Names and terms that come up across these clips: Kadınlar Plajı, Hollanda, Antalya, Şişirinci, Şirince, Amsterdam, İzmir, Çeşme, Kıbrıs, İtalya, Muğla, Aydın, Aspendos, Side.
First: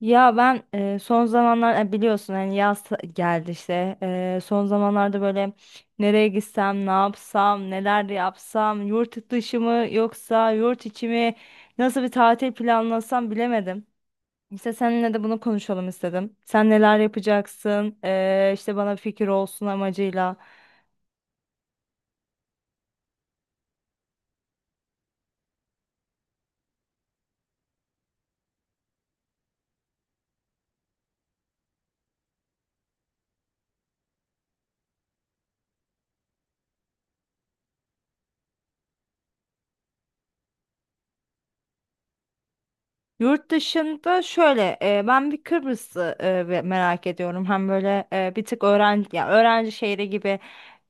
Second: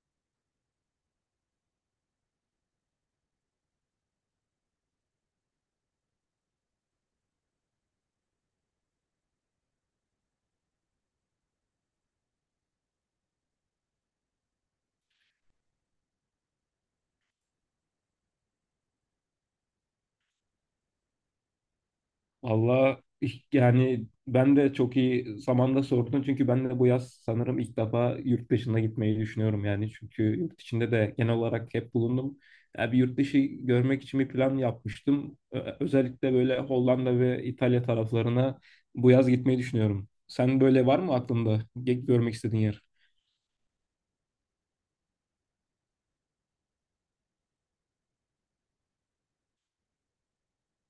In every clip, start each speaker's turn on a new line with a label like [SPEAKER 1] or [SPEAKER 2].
[SPEAKER 1] Ya ben son zamanlar biliyorsun hani yaz geldi işte son zamanlarda böyle nereye gitsem ne yapsam neler yapsam yurt dışı mı yoksa yurt içi mi nasıl bir tatil planlasam bilemedim. İşte seninle de bunu konuşalım istedim. Sen neler yapacaksın işte bana fikir olsun amacıyla.
[SPEAKER 2] Valla yani ben de çok iyi zamanda sordun çünkü ben de bu yaz sanırım ilk defa yurt dışına gitmeyi düşünüyorum yani çünkü yurt içinde de genel olarak hep bulundum. Yani bir yurt dışı görmek için bir plan yapmıştım. Özellikle böyle Hollanda ve İtalya taraflarına bu yaz gitmeyi düşünüyorum. Sen böyle var mı aklında görmek istediğin yer?
[SPEAKER 1] Yurt dışında şöyle ben bir Kıbrıs'ı merak ediyorum. Hem böyle bir tık öğrenci ya öğrenci şehri gibi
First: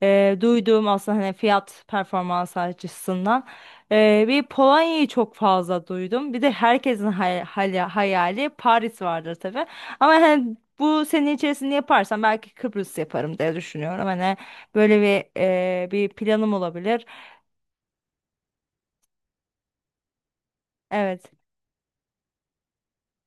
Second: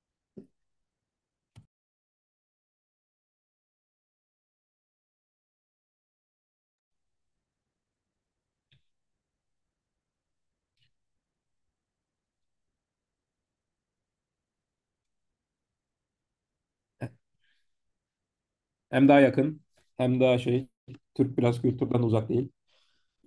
[SPEAKER 1] duyduğum aslında hani fiyat performans açısından bir Polonya'yı çok fazla duydum. Bir de herkesin hayali Paris vardır tabii. Ama hani bu sene içerisinde yaparsam belki Kıbrıs yaparım diye düşünüyorum. Hani böyle bir planım olabilir.
[SPEAKER 2] Hem daha yakın, hem daha şey,
[SPEAKER 1] Evet.
[SPEAKER 2] Türk biraz kültürden uzak değil.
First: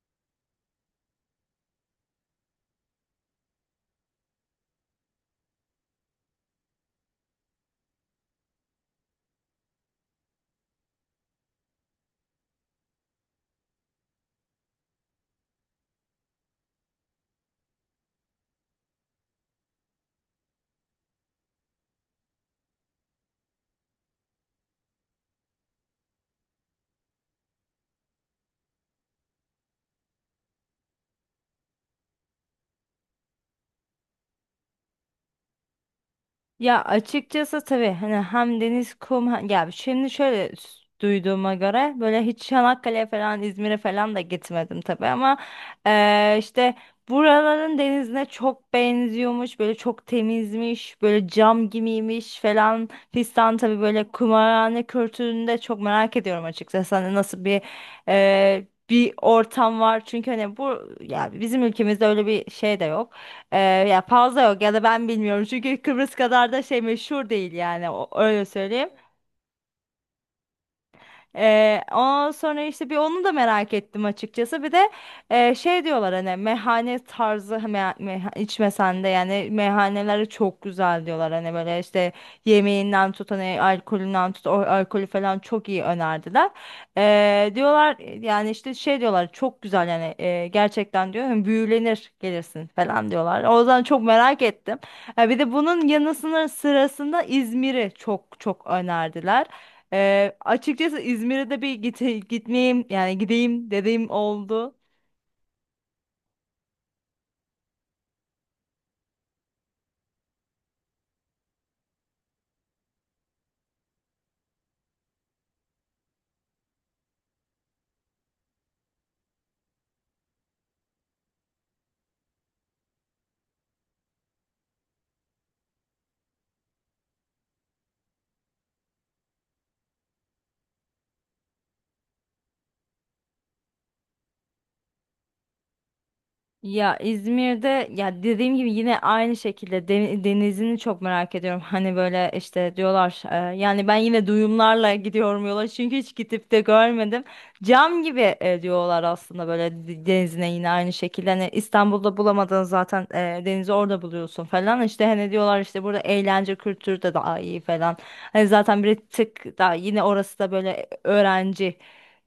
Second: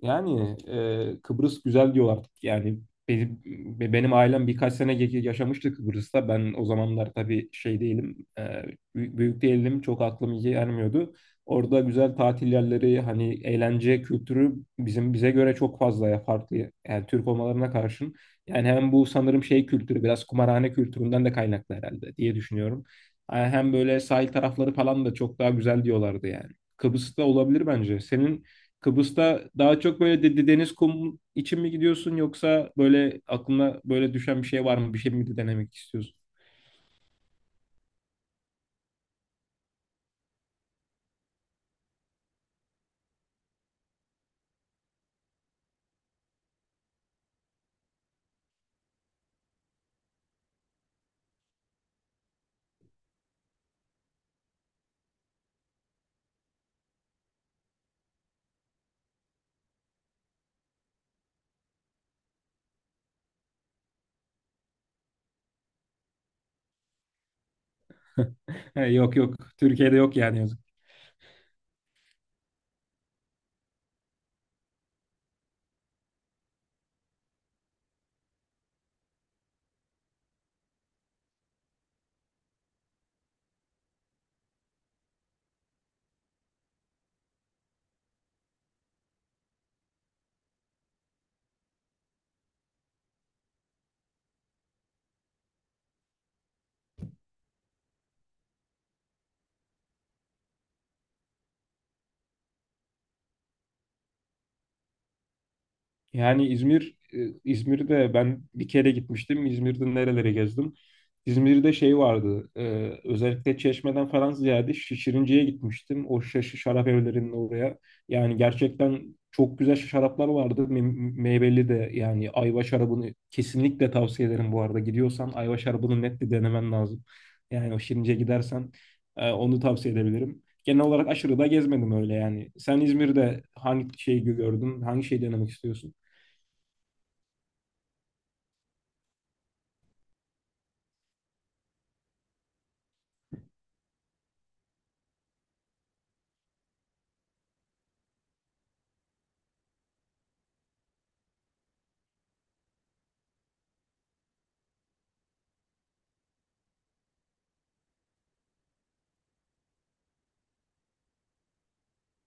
[SPEAKER 2] Yani Kıbrıs güzel diyorlar artık. Yani benim, benim ailem birkaç sene yaşamıştı Kıbrıs'ta. Ben o zamanlar tabii şey değilim, büyük değilim. Çok aklım iyi ermiyordu. Orada güzel tatil yerleri, hani eğlence kültürü bizim bize göre çok fazla ya farklı. Yani Türk olmalarına karşın. Yani hem bu sanırım şey kültürü, biraz kumarhane kültüründen de kaynaklı herhalde diye düşünüyorum. Yani hem böyle sahil tarafları falan da çok daha güzel diyorlardı yani. Kıbrıs'ta olabilir bence. Senin Kıbrıs'ta daha çok böyle deniz kum için mi gidiyorsun, yoksa böyle aklına böyle düşen bir şey var mı? Bir şey mi denemek istiyorsun?
[SPEAKER 1] Ya açıkçası tabii hani hem deniz kum ya şimdi şöyle duyduğuma göre böyle hiç Çanakkale'ye falan İzmir'e falan da gitmedim tabii ama işte buraların denizine çok benziyormuş, böyle çok temizmiş, böyle cam gibiymiş falan fistan. Tabii böyle kumarhane kültürünü de çok merak ediyorum açıkçası, hani nasıl bir ortam var. Çünkü hani bu ya bizim ülkemizde öyle bir şey de yok. Ee, Ya fazla yok ya da ben bilmiyorum, çünkü Kıbrıs kadar da şey meşhur değil yani, o, öyle
[SPEAKER 2] He,
[SPEAKER 1] söyleyeyim.
[SPEAKER 2] yok yok. Türkiye'de yok yani.
[SPEAKER 1] Ondan sonra işte bir onu da merak ettim açıkçası. Bir de şey diyorlar, hani meyhane tarzı, me me içmesen de yani meyhaneleri çok güzel diyorlar. Hani böyle işte yemeğinden tut, hani alkolünden tut, o alkolü falan çok iyi önerdiler. Diyorlar yani işte, şey diyorlar çok güzel yani, gerçekten diyor hani büyülenir gelirsin falan diyorlar. O yüzden çok merak ettim. Ha, bir de bunun yanı sırasında İzmir'i çok çok önerdiler. Açıkçası İzmir'e de bir gitmeyeyim yani gideyim dediğim oldu.
[SPEAKER 2] Yani İzmir, İzmir'de ben bir kere gitmiştim. İzmir'de nerelere gezdim? İzmir'de şey vardı. Özellikle Çeşme'den falan ziyade Şişirinci'ye gitmiştim. O şaşı şarap evlerinin oraya. Yani gerçekten çok güzel şaraplar vardı. Meyveli de yani ayva şarabını kesinlikle tavsiye ederim bu arada. Gidiyorsan ayva şarabını net bir denemen lazım. Yani o Şirince'ye gidersen onu tavsiye edebilirim. Genel olarak aşırı da gezmedim öyle yani. Sen İzmir'de hangi şeyi gördün? Hangi şeyi denemek istiyorsun?
[SPEAKER 1] Ya İzmir'de ya, dediğim gibi, yine aynı şekilde denizini çok merak ediyorum. Hani böyle işte diyorlar yani ben yine duyumlarla gidiyorum yola, çünkü hiç gidip de görmedim. Cam gibi diyorlar aslında, böyle denizine yine aynı şekilde. Hani İstanbul'da bulamadığın zaten denizi orada buluyorsun falan. İşte hani diyorlar işte burada eğlence kültürü de daha iyi falan. Hani zaten bir tık daha yine orası da böyle öğrenci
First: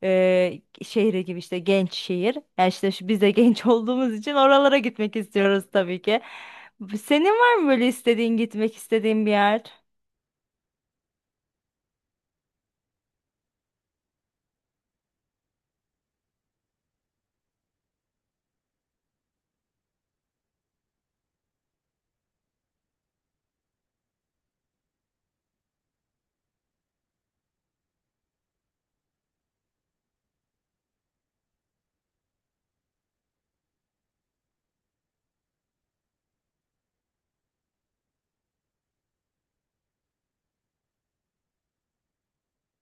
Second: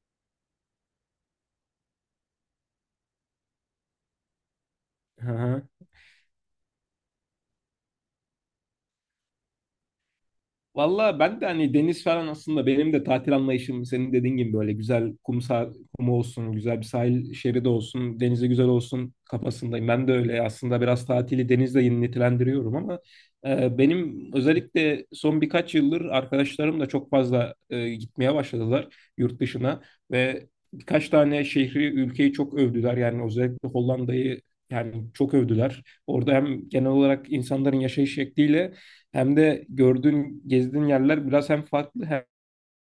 [SPEAKER 1] şehri gibi, işte genç şehir. Yani işte biz de genç olduğumuz için oralara gitmek
[SPEAKER 2] Hı hı.
[SPEAKER 1] istiyoruz tabii ki. Senin var mı böyle gitmek istediğin bir yer?
[SPEAKER 2] Valla ben de hani deniz falan aslında benim de tatil anlayışım senin dediğin gibi böyle güzel kum, kum olsun, güzel bir sahil şeridi olsun, denize güzel olsun kafasındayım. Ben de öyle aslında biraz tatili denizle yenilendiriyorum ama benim özellikle son birkaç yıldır arkadaşlarım da çok fazla gitmeye başladılar yurt dışına ve birkaç tane şehri, ülkeyi çok övdüler. Yani özellikle Hollanda'yı yani çok övdüler. Orada hem genel olarak insanların yaşayış şekliyle hem de gördüğün, gezdiğin yerler biraz hem farklı, hem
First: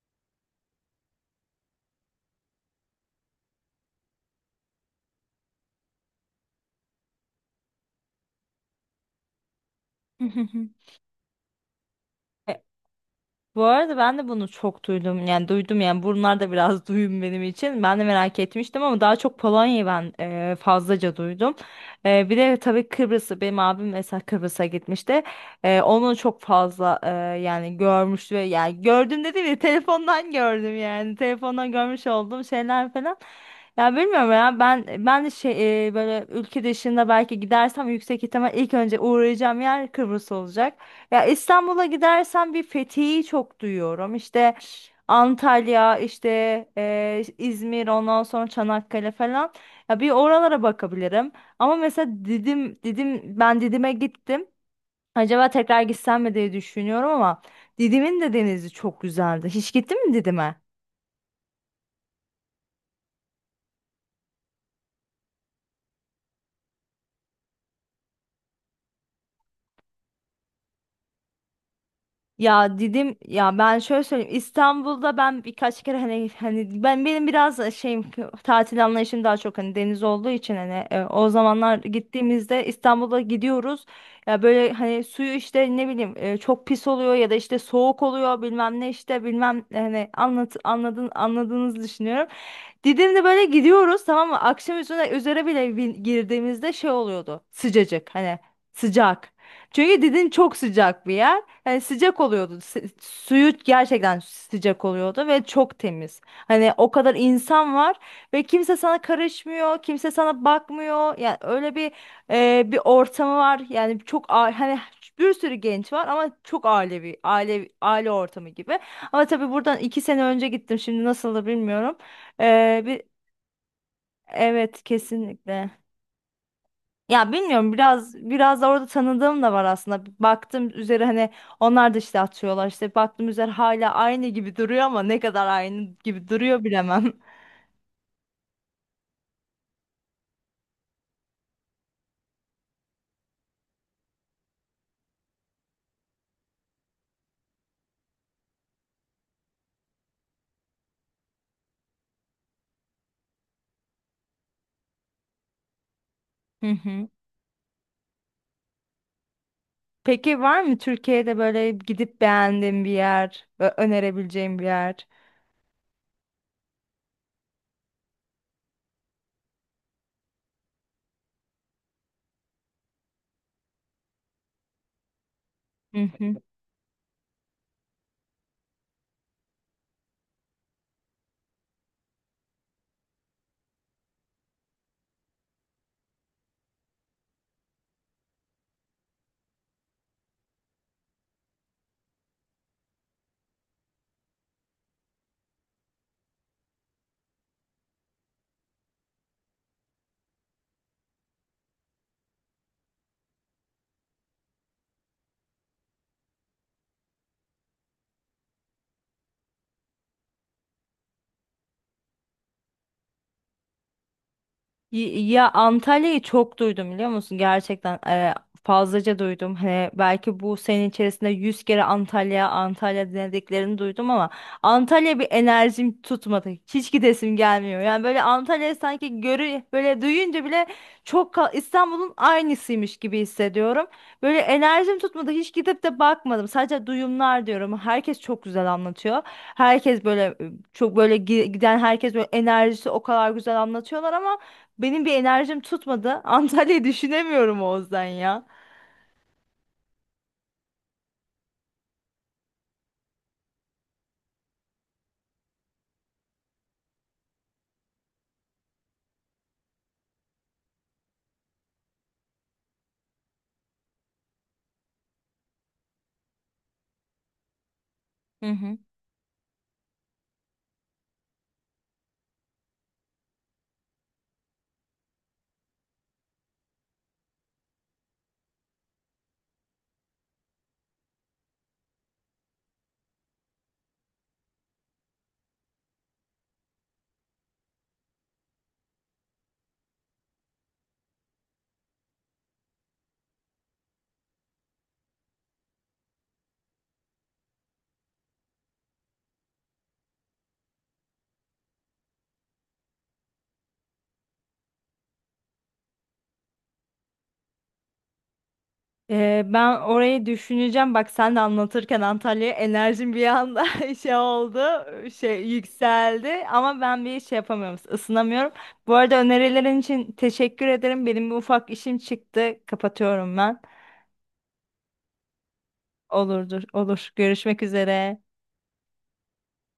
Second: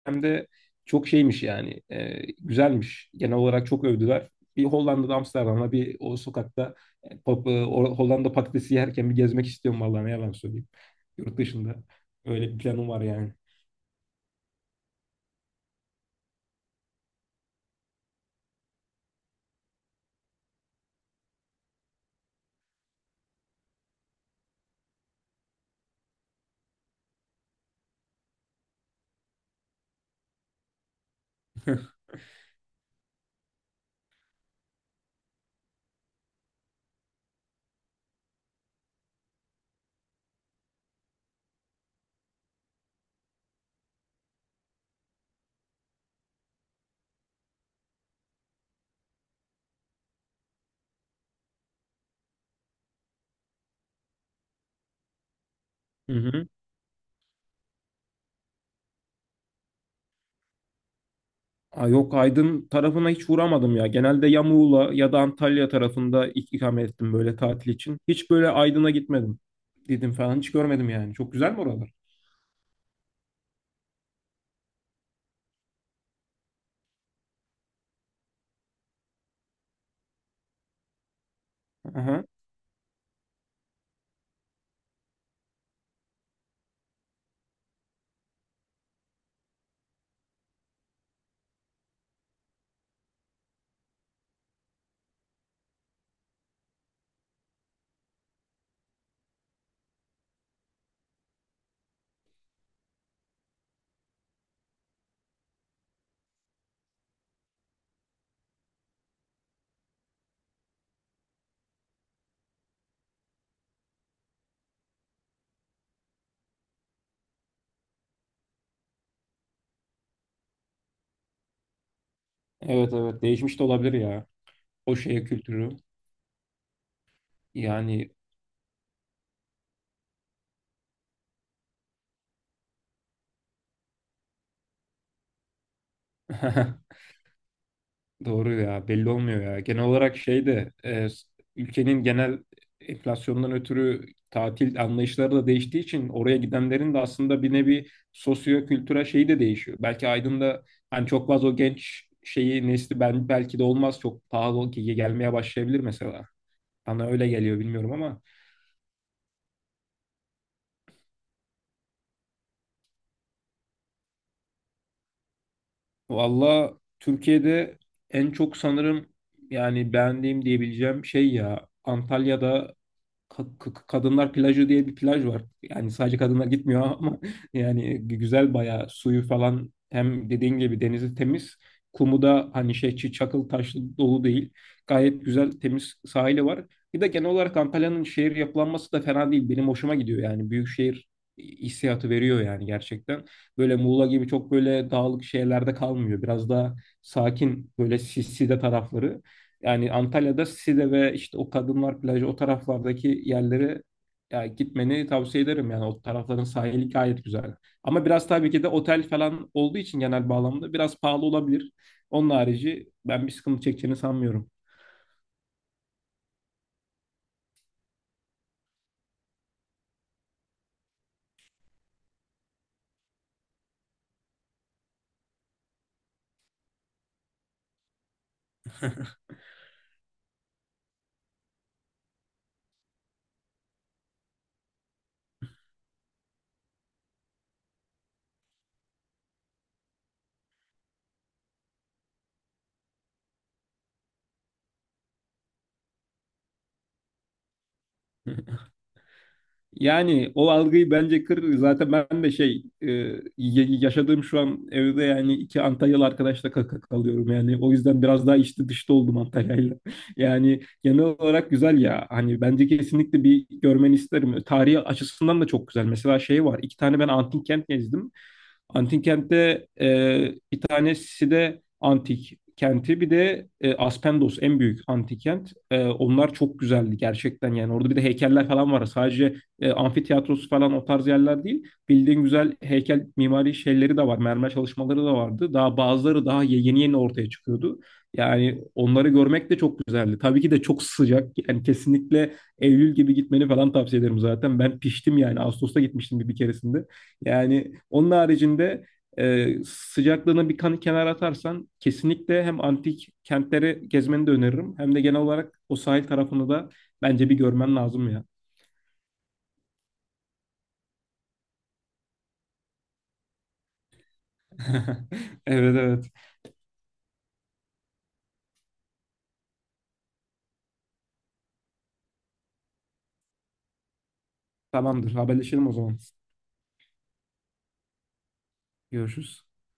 [SPEAKER 2] hem de çok şeymiş yani. Güzelmiş. Genel olarak çok övdüler. Bir Hollanda'da Amsterdam'da bir o sokakta Hollanda patatesi yerken bir gezmek istiyorum vallahi, ne yalan söyleyeyim. Yurt dışında. Öyle bir planım var yani.
[SPEAKER 1] Bu arada ben de bunu çok duydum. Yani duydum yani, bunlar da biraz duyum benim için. Ben de merak etmiştim ama daha çok Polonya'yı ben fazlaca duydum. Bir de tabii Kıbrıs'ı, benim abim mesela Kıbrıs'a gitmişti. Onu çok fazla yani görmüş ve yani, gördüm dediğim gibi telefondan gördüm yani. Telefondan görmüş olduğum şeyler falan. Ya bilmiyorum, ya ben de şey, böyle ülke dışında belki gidersem yüksek ihtimal ilk önce uğrayacağım yer Kıbrıs olacak. Ya İstanbul'a gidersen bir Fethiye'yi çok duyuyorum. İşte Antalya, işte İzmir, ondan sonra Çanakkale falan. Ya bir oralara bakabilirim. Ama mesela Didim, ben Didim'e gittim. Acaba tekrar
[SPEAKER 2] Hı
[SPEAKER 1] gitsem mi
[SPEAKER 2] hı.
[SPEAKER 1] diye düşünüyorum ama Didim'in de denizi çok güzeldi. Hiç gittin mi Didim'e?
[SPEAKER 2] Aa, yok, Aydın tarafına hiç uğramadım ya. Genelde ya Muğla ya da Antalya tarafında ikamet ettim böyle tatil için. Hiç böyle Aydın'a gitmedim. Dedim falan hiç görmedim yani. Çok güzel mi oralar?
[SPEAKER 1] Ya dedim ya, ben şöyle söyleyeyim, İstanbul'da ben birkaç kere hani ben, benim biraz da şeyim, tatil anlayışım daha çok hani deniz olduğu için, hani o zamanlar
[SPEAKER 2] Aha.
[SPEAKER 1] gittiğimizde İstanbul'a gidiyoruz ya, böyle hani suyu işte ne bileyim çok pis oluyor ya da işte soğuk oluyor, bilmem ne işte, bilmem hani anladın, anladığınızı düşünüyorum. Didim'de böyle gidiyoruz tamam mı? Akşam üzere bile girdiğimizde şey oluyordu. Sıcacık, hani sıcak. Çünkü Didim çok sıcak bir yer. Hani sıcak oluyordu. Suyu gerçekten sıcak oluyordu ve çok temiz. Hani o kadar insan var ve kimse sana karışmıyor, kimse sana bakmıyor. Yani öyle bir ortamı var. Yani çok hani bir sürü genç var ama çok ailevi, aile aile ortamı gibi. Ama tabii buradan iki sene önce gittim. Şimdi nasıldır bilmiyorum. Ee,
[SPEAKER 2] Evet,
[SPEAKER 1] bir,
[SPEAKER 2] evet, değişmiş de olabilir ya.
[SPEAKER 1] evet
[SPEAKER 2] O şeye kültürü
[SPEAKER 1] kesinlikle. Ya bilmiyorum,
[SPEAKER 2] yani.
[SPEAKER 1] biraz biraz da orada tanıdığım da var aslında. Baktım üzeri hani, onlar da işte atıyorlar işte, baktım üzeri hala aynı gibi duruyor, ama ne kadar aynı gibi duruyor bilemem.
[SPEAKER 2] Doğru ya, belli olmuyor ya. Genel olarak şey de ülkenin genel enflasyondan ötürü tatil anlayışları da değiştiği için oraya gidenlerin de aslında bir nevi sosyo-kültürel şeyi de değişiyor. Belki Aydın'da hani çok fazla o genç şeyi nesli, ben belki de olmaz çok pahalı ki gelmeye başlayabilir mesela.
[SPEAKER 1] Hı
[SPEAKER 2] Bana
[SPEAKER 1] hı.
[SPEAKER 2] öyle geliyor, bilmiyorum ama.
[SPEAKER 1] Peki var mı Türkiye'de böyle gidip beğendiğin bir yer, önerebileceğin bir yer?
[SPEAKER 2] Valla, Türkiye'de en çok sanırım yani beğendiğim diyebileceğim şey ya Antalya'da Kadınlar Plajı diye bir plaj var. Yani
[SPEAKER 1] Hı
[SPEAKER 2] sadece
[SPEAKER 1] hı.
[SPEAKER 2] kadınlar gitmiyor ama yani güzel bayağı suyu falan, hem dediğin gibi denizi temiz. Kumu da hani şey, çakıl taşlı dolu değil. Gayet güzel temiz sahili var. Bir de genel olarak Antalya'nın şehir yapılanması da fena değil. Benim hoşuma gidiyor yani. Büyük şehir hissiyatı veriyor yani gerçekten. Böyle Muğla gibi çok böyle dağlık şehirlerde kalmıyor. Biraz daha sakin böyle sisli de tarafları. Yani Antalya'da Side ve işte o Kadınlar Plajı, o taraflardaki yerlere ya gitmeni tavsiye ederim yani, o tarafların sahili gayet güzel. Ama biraz tabii ki de otel falan olduğu için genel bağlamda biraz pahalı olabilir. Onun harici ben bir sıkıntı çekeceğini sanmıyorum.
[SPEAKER 1] Ya Antalya'yı çok duydum biliyor musun? Gerçekten fazlaca duydum. Hani belki bu sene içerisinde 100 kere Antalya, Antalya denediklerini duydum ama Antalya bir enerjim tutmadı. Hiç gidesim gelmiyor. Yani böyle Antalya, sanki böyle duyunca bile çok İstanbul'un aynısıymış gibi hissediyorum. Böyle enerjim tutmadı. Hiç gidip de bakmadım. Sadece duyumlar diyorum. Herkes çok güzel anlatıyor. Herkes böyle çok böyle giden herkes böyle enerjisi o kadar güzel anlatıyorlar ama benim bir enerjim tutmadı. Antalya'yı düşünemiyorum Oğuzdan ya.
[SPEAKER 2] Yani o algıyı bence kır. Zaten ben de şey, yaşadığım şu an evde yani iki Antalyalı arkadaşla kaka kalıyorum. Yani o yüzden biraz daha içli dışta oldum Antalya'yla. Yani genel olarak güzel ya. Hani bence kesinlikle bir görmeni isterim. Tarihi açısından da çok güzel. Mesela şey var, iki tane ben antik kent gezdim.
[SPEAKER 1] Hı hı.
[SPEAKER 2] Antik kentte bir tanesi de antik kenti, bir de Aspendos en büyük antik kent. Onlar çok güzeldi gerçekten yani, orada bir de heykeller falan var. Sadece amfitiyatrosu falan o tarz yerler değil. Bildiğin güzel heykel mimari şeyleri de var. Mermer çalışmaları da vardı. Daha bazıları daha yeni yeni ortaya çıkıyordu. Yani onları görmek de çok güzeldi. Tabii ki de çok sıcak. Yani kesinlikle Eylül gibi gitmeni falan tavsiye ederim zaten. Ben piştim yani. Ağustos'ta gitmiştim bir keresinde. Yani onun haricinde sıcaklığını bir kan kenara atarsan kesinlikle hem antik kentleri gezmeni de öneririm, hem de genel olarak o sahil tarafını da bence bir görmen lazım ya.
[SPEAKER 1] Ben orayı düşüneceğim. Bak sen de anlatırken Antalya'ya enerjim bir anda şey oldu. Şey
[SPEAKER 2] Evet, evet.
[SPEAKER 1] yükseldi. Ama ben bir şey yapamıyorum, ısınamıyorum. Bu arada önerilerin için teşekkür ederim. Benim bir ufak işim çıktı. Kapatıyorum ben.
[SPEAKER 2] Tamamdır. Haberleşelim o zaman.
[SPEAKER 1] Olurdur. Olur. Görüşmek üzere.
[SPEAKER 2] Görüşürüz.